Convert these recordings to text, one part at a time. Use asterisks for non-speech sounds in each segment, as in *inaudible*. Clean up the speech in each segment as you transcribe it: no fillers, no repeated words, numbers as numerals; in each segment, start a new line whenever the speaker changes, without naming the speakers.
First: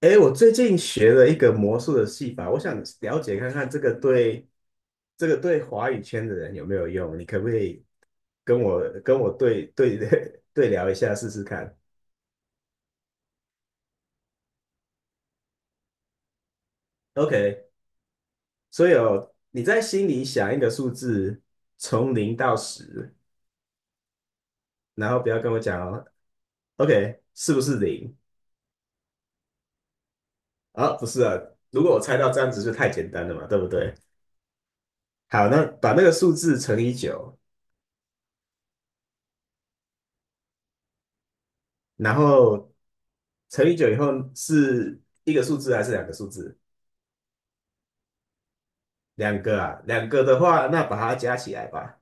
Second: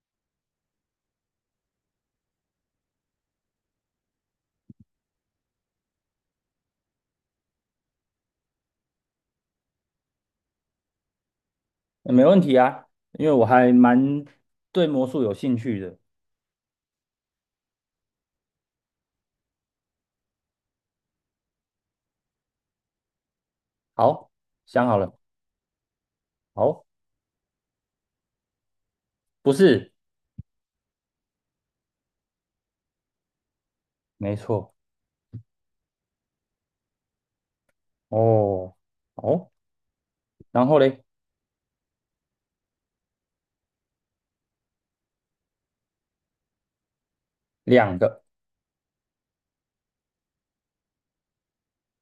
哎，我最近学了一个魔术的戏法，我想了解看看这个对华语圈的人有没有用？你可不可以跟我对对 *laughs* 对聊一下试试看
没问题啊，因为我还蛮对魔术有兴趣的。
？OK，所以哦，你在心里想一个数字，从零到十，
好，想好
然
了。
后不要跟我讲哦。
好。
OK，是不是零？
不是。
啊，不是啊，如果我猜到这样子就太简单了嘛，对不对？
没错。
好，那把那个数字乘以九，
哦。哦，然后嘞？
然后乘以九以后是一个数字还是两个数字？
两个。
两个啊，两个的话，那把它加起来吧。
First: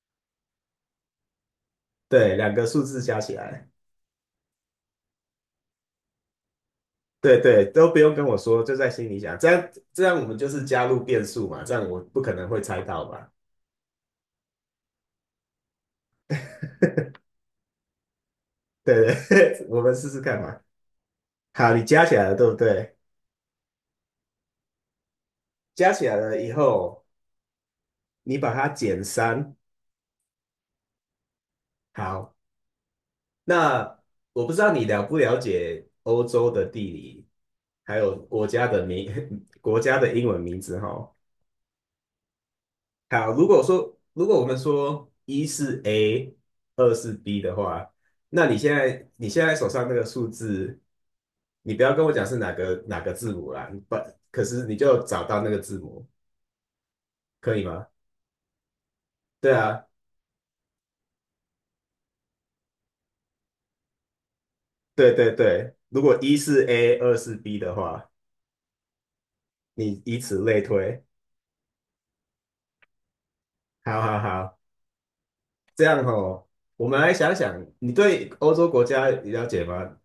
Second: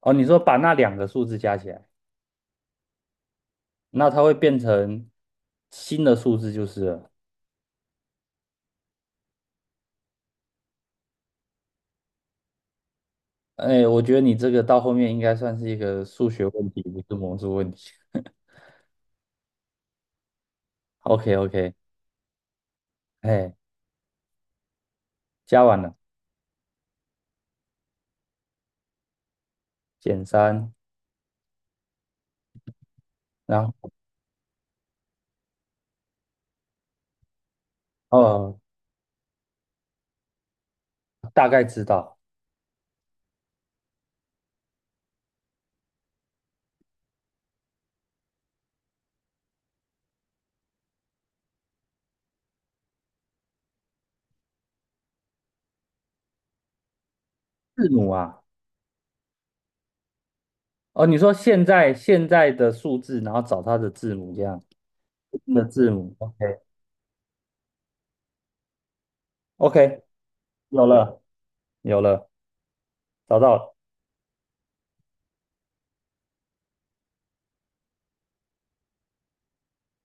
哦，你说把那两个数字加起来，
对，两个数字加起来，
那它会变成新的数字就是了。
对对，都不用跟我说，就在心里想，这样我们就是加入变数嘛，这样我不可能会猜到嘛。
哎，我觉得你这个到后面应该算是一个数学问题，不是魔术问题。*laughs*
对对，*laughs* 我们试试看嘛。
OK
好，
OK。
你加起来了，对不对？
哎，加完
加
了。
起来了以后，你把它减三。
减三。
好，
然
那我不知道你了不了解欧洲的地理，还有
后
国
哦，
家的名 *laughs* 国家的英文名字哈。
大概知道
好，如果说如果我们说一是 A，二是 B 的话，那你现在手上那个数字，你不要跟我讲是哪个字母啦，不，可是你就找到那个字母，可以吗？
字母啊。
对啊，
哦，你说现在现在的数字，然后找它的字母，这样
对对
的
对，
字
如
母
果
，OK
一是 A，二是 B 的话，你
OK。
以此类
有
推。
了有了，找到了。
好好好。这样哦，我们来想想，你对欧洲国家了解吗？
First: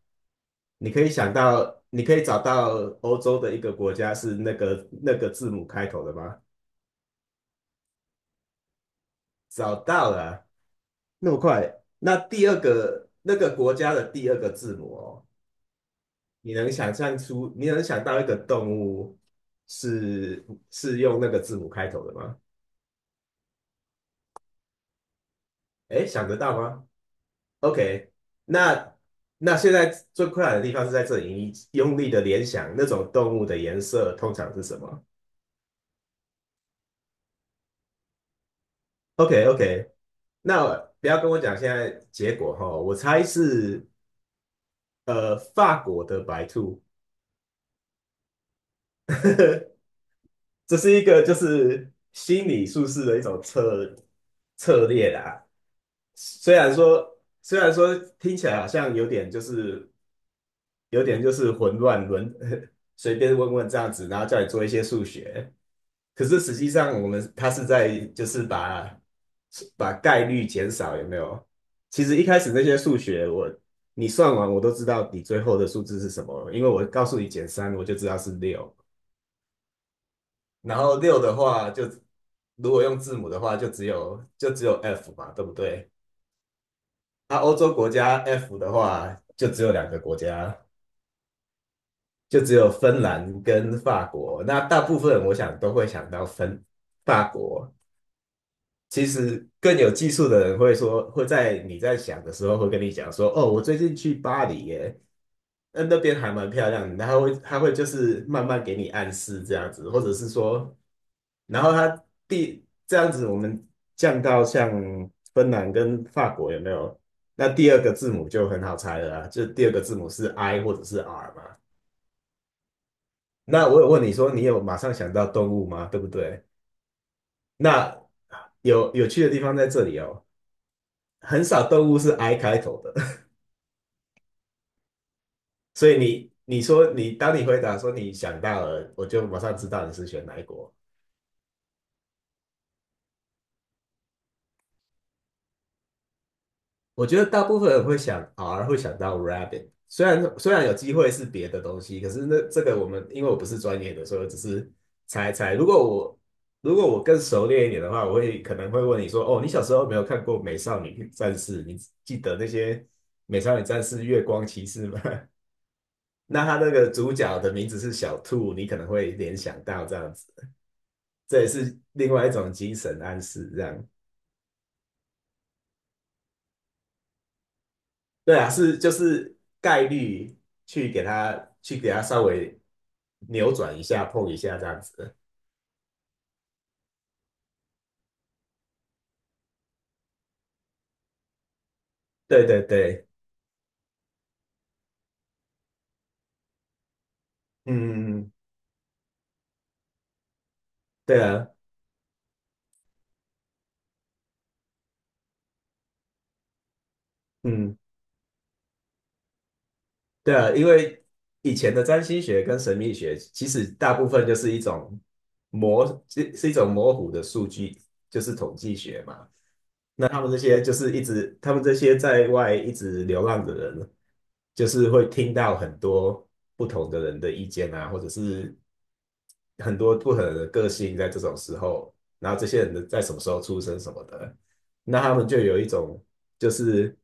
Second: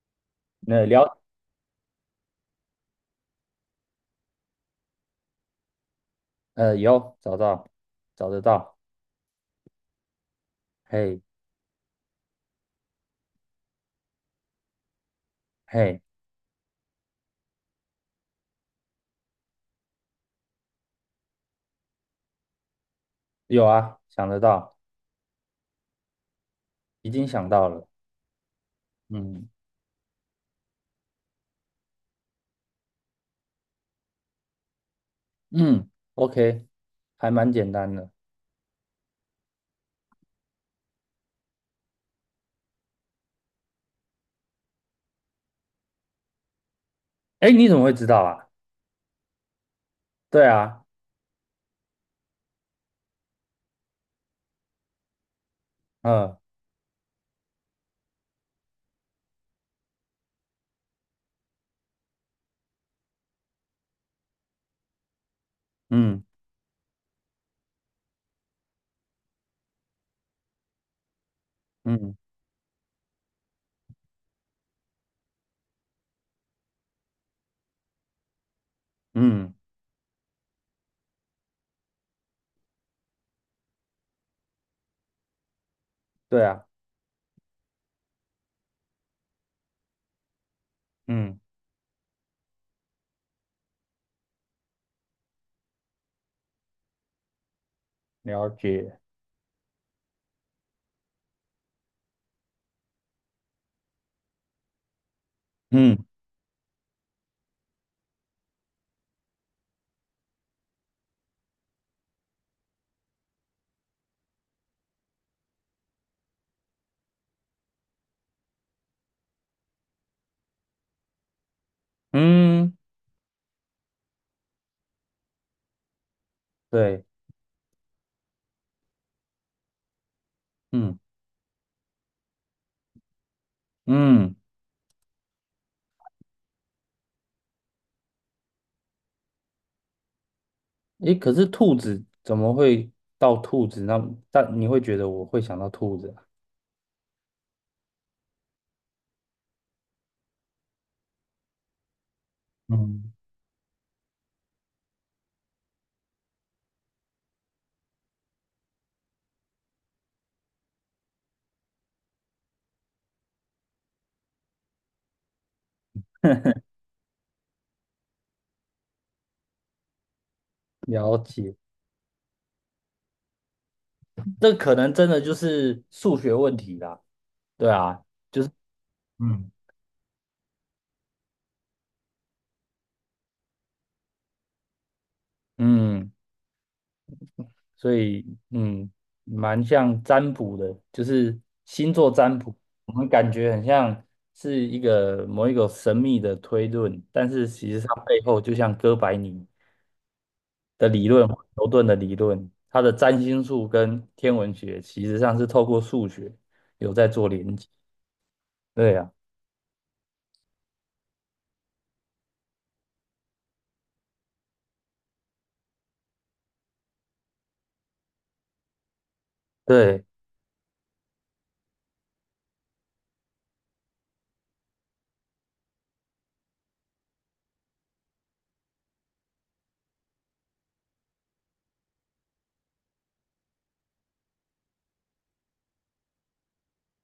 呃，
你可以
了
想到，你可以找到欧洲的一个国家是那个字母开头的吗？
有找到，找得到。
找到了啊，
嘿
那么快。那第二个那个国家的第二个字母哦，
嘿。
你能想象出，你能想到一个动物是用那个字母开头的吗？
有啊，想得到。
诶，想得到吗？
已经想到了。
OK，那
嗯
那现在最困难的地方是在这里，你用力的联想那种动物的颜色通常是什么
嗯。OK。还蛮简单的。
？OK OK，那不要跟我讲现在结果哈，我猜是法国的白兔。
哎，你怎么会知道啊？
*laughs*
对
这
啊。
是一个就是心理术士的一种策略啦。
嗯
虽然说听起来好像有点就是混乱轮 *laughs* 随便问问这样子，然后叫你做一些数学。
嗯
可是实际上，我们他是在就是把概率减少，有没有？其
嗯
实一开始那些数学我，你算完我都知道你最后的数字是什么了，因为我告诉你减三，我就知道是六。
嗯。
然后六的话就，如果用字母的话，就只有 F 嘛，对不对？
对啊。
那欧洲国家 F 的话，就只有两个国家，
嗯。
就只有芬兰跟法国。那大部分我想都会想到法国。
了解。
其实更有技术的人会说，会在你在想的时候会跟你讲说，哦，我最近去巴黎耶，那
嗯
那边还蛮漂亮的。然后会他会就是慢慢给你暗示这样子，或者是说，然后他第这样子我们降到像芬兰跟法国有没有？那第二个字母就很好猜了啊，就第二个字母是 I 或者是 R 嘛。
嗯。
那我有问你说，你有马上想到动物吗？对不对？
对。
那有有趣的地方在这里哦，
嗯
很少动物是 I 开头的。
嗯。
*laughs* 所以你说你当你回答说你想到了，我就马上知道你是选哪一国。
诶，可是兔子怎么会到兔子那？但你会觉得我会想到兔子啊？
我觉得大部分人会想 R，会想到 Rabbit。虽然有机会是别的东西，可是那这个我们
嗯。
因为我不是专业的，所以我只是猜猜。如果我更熟练一点的话，我会可能会问你说：“哦，你小时候有没有看过《美少女战士》？你记得那些《美少女战士》月光骑士吗？” *laughs* 那他
*laughs*
那个主角的名字是小兔，你可能会联想到这样子，
了
这也
解。
是另外一种精神暗示，这样。
这可能真的就是数学问题啦。对啊，
对
就是
啊，是就是
嗯，
概率去给它稍微扭转一下，碰一下这样子。
嗯，所以嗯，蛮像占卜的，就是星座占
对
卜。
对
我们
对，
感觉很像是一个某一个神秘的推论，但是其实它背
嗯，
后就像哥白尼的理
对
论，
啊，
牛顿的理论，它的占星术跟天文学其实上是透过数学有在做连接。
嗯，
对啊。
对啊，因为以前的占星学跟神秘学，其实大部分就是一种是一种模糊的数据，就是统计学嘛。
对。
那他们这些就是一直，他们这些在外一直流浪的人，就是会听到很多不同的人的意见啊，或者是很多不同的个性在这种时候，然后这些人的在什么时候出生什么的，那他们就有就是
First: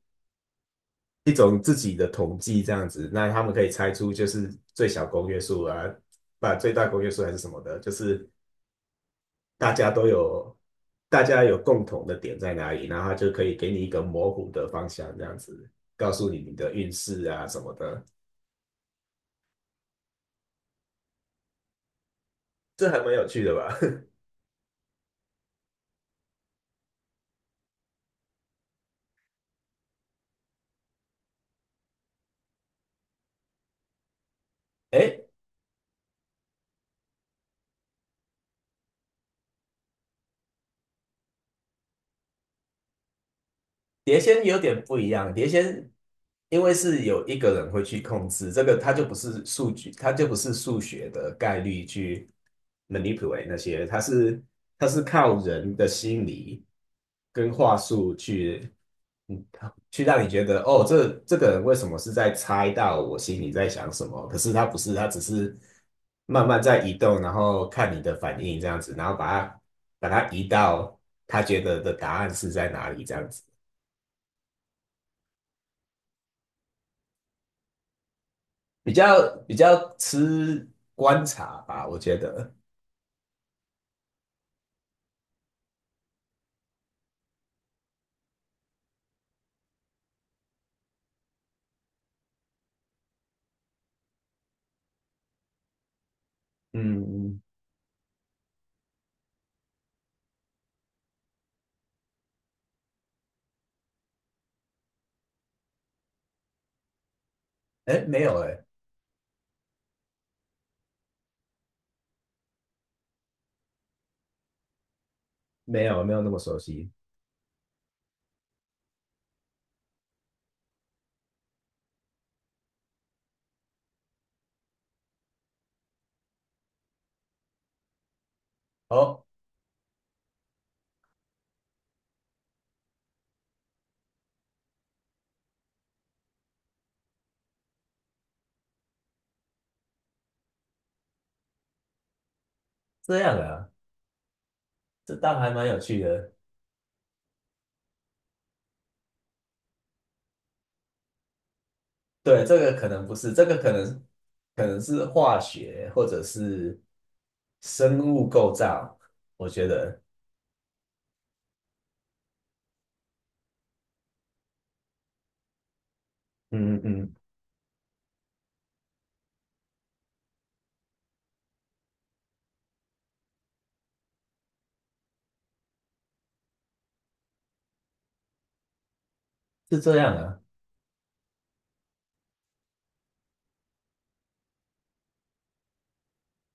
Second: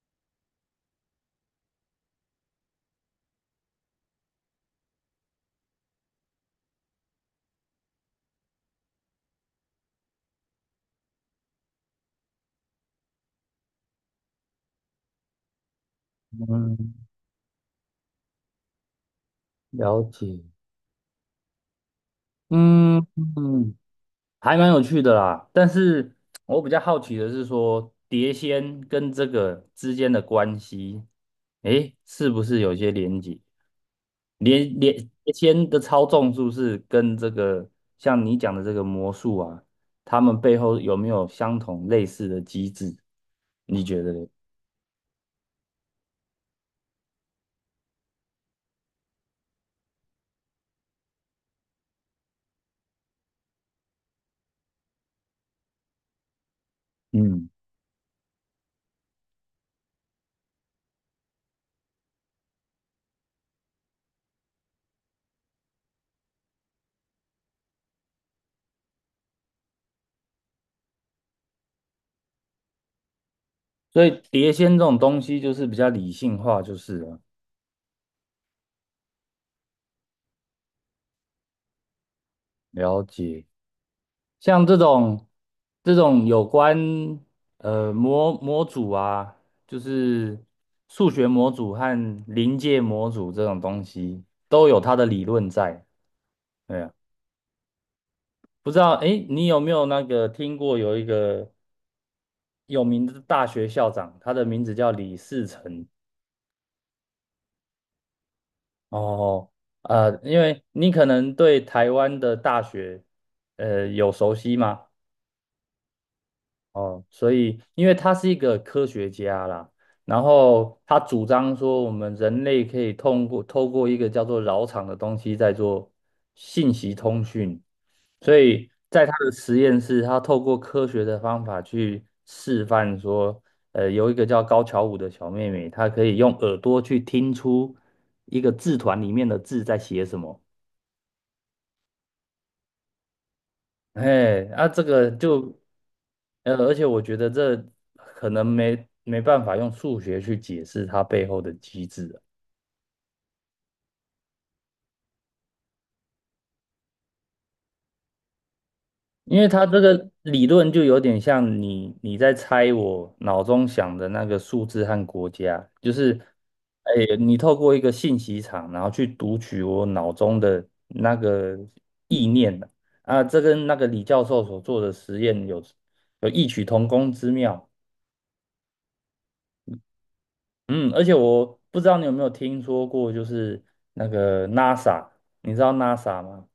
一种自己的统计这样子，那他们可以猜出就是最小公约数啊，把最大公约数还是什么的，就是大家都有大家有共同的点在哪里，然后他就可以给你一个模糊的方向这样子，告诉你你的运
嗯。
势啊什么的，
了解。
这
嗯
还蛮有趣的
嗯。
吧？*laughs*
还蛮有趣的啦。但是我比较好奇的是说，碟仙跟这个之间的关系，诶，是不是有些连接？连连
哎，
连签的操纵是不是跟这个像你讲的这个魔术啊，他们背后有没有相同类似的机制？你觉得
碟
嘞？
仙有点不一样，碟仙因为是有一个人会去控制这个，他就不是数据，他就不是数学的概率去 manipulate 那些，他是靠人的心理
嗯，
跟话术去，嗯，去让你觉得哦，这个人为什么是在猜到我心里在想什么？可是他不是，他只是慢慢在移动，然后看你的反应这样子，然后把它移到他觉得的答案是在哪里这样子。
所以碟仙这种东西就是比较理性化，就是了。
比较吃观察吧，我觉得。
了解。像这种这种有关模组啊，就是数学模组和临界模组这种东西，都有它的理论在。对啊。
嗯，
不知道，哎，你有没有那个听过有一个有名的大学校长，他的名字叫李士成。
哎，没有哎，
哦，呃，因为你可能对台湾的大学，呃，有熟悉吗？
没有没有那么熟悉。
哦，所以因为他是一个科学家啦，然后他主张说我们人类可以通过透过一个叫做扰场的东西在做信息通讯。所以在他
哦，
的实验室，他透过科学的方法去示范说，呃，有一个叫高桥舞的小妹妹，她可以用耳朵去听出一个字团里面的字在写什么。
这样啊，
哎，啊，这个
这倒还
就，
蛮有趣的。
呃，而且我觉得这可能没办法用数学去解释它背后的机制。
对，这个可能不是，这个可能是化学或者是生物构造，
因为
我
他
觉
这
得
个理论就有点像你在猜我脑中想的那个数字和国家，就是，
嗯嗯
哎，
嗯，
你透过一个信息场，然后去读取我脑中的那个意念啊，这跟那个李教授所做的实验有有异曲同工之妙。
是这样啊。
嗯，而且我不知道你有没有听说过，就是那个 NASA，你知道 NASA 吗？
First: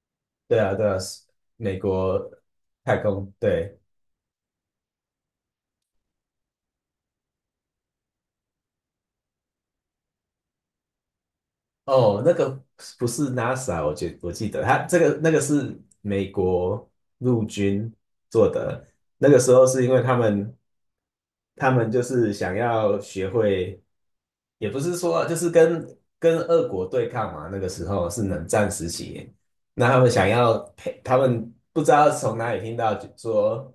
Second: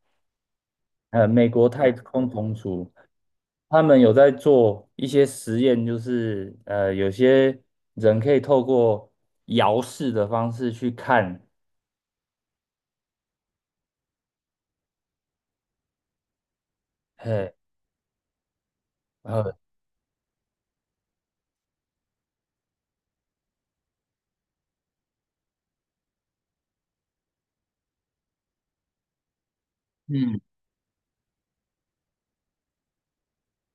对啊，对啊，是
呃，美国
美
太
国
空总署。
太空，对，
他们有在做一些实验，就是呃，有些人可以透过遥视的方式去看。
哦，那个不是 NASA，我记得他这个那个是美国陆
嘿。
军做的，那个时
呃。
候是因为他们就是想要学会，也不是说就是跟俄国对抗嘛，那个时候是冷战时期，那他们想
嗯。
要配，他们不知道从哪里听到说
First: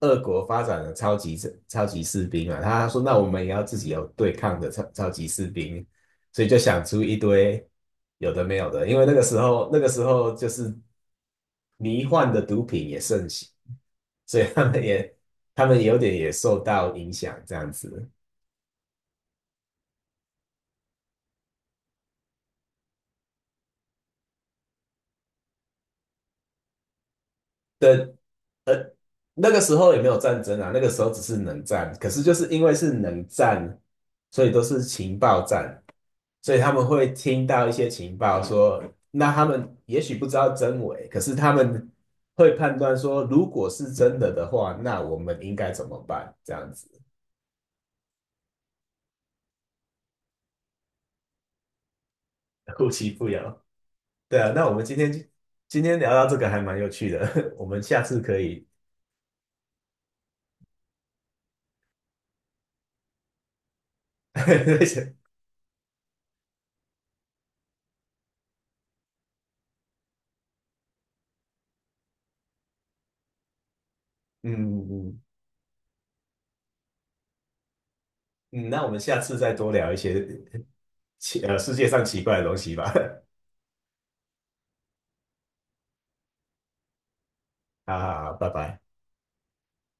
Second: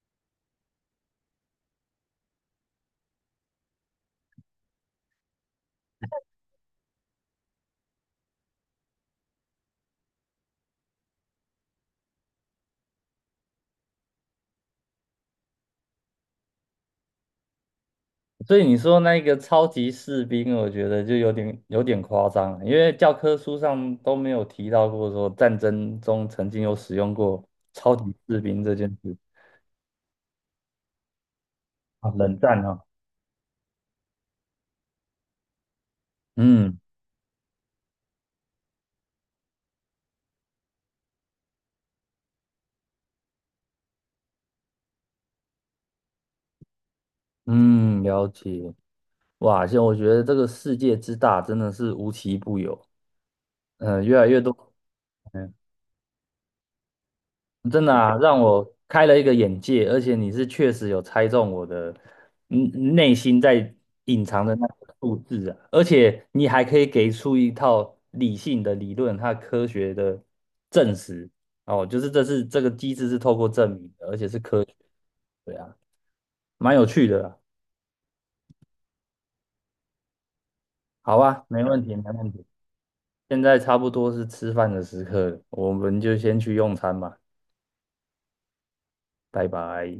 俄国发展了超级士兵啊，他说那我们也要自己有对抗的超级士兵，所以就想出一堆有的没有的，因为那个时候就是迷幻的毒品也盛行，所以他们有点也受到影响这样子。
所以你说那个超级士兵，我觉得就有点有点夸张了因为教科书上都没有提到过说战争中曾经有使用过超级
的
士兵这件事。
那个时候也没有战争啊，那个时候只是冷战。可
啊，
是就
冷
是
战
因为
啊。
是冷战，所以都是情报战，所以他
嗯
们会听到一些情报说，那他们也许不知道真伪，可是他们会判断说，如果是真的的话，那我们应该怎么办？这样子，
嗯。了解。哇，现在我觉得这个世界之大真的是无奇不有，
互其不扰。
嗯、越来越
对啊，那
多。
我们今天
嗯。
今天聊到这个还蛮有趣的，*laughs* 我们
真的
下
啊，
次可
让
以
我开了一个眼界，而且你是确实有猜中我的嗯内心在隐藏的那个数
嗯
字啊，而且你还可以给出一套理性的理论，它科学的证实哦，就是这是这个机制是透过证明的，而且是
嗯。
科学。
*laughs* 嗯
对啊。蛮有趣的啦。
嗯，那我们下次再多聊一些
好啊，没
世
问
界
题，
上
没
奇
问
怪
题。
的东西吧。*laughs*
现在差不多是吃饭的时刻了，我们就先去用餐吧。
好好好，拜拜。
拜拜。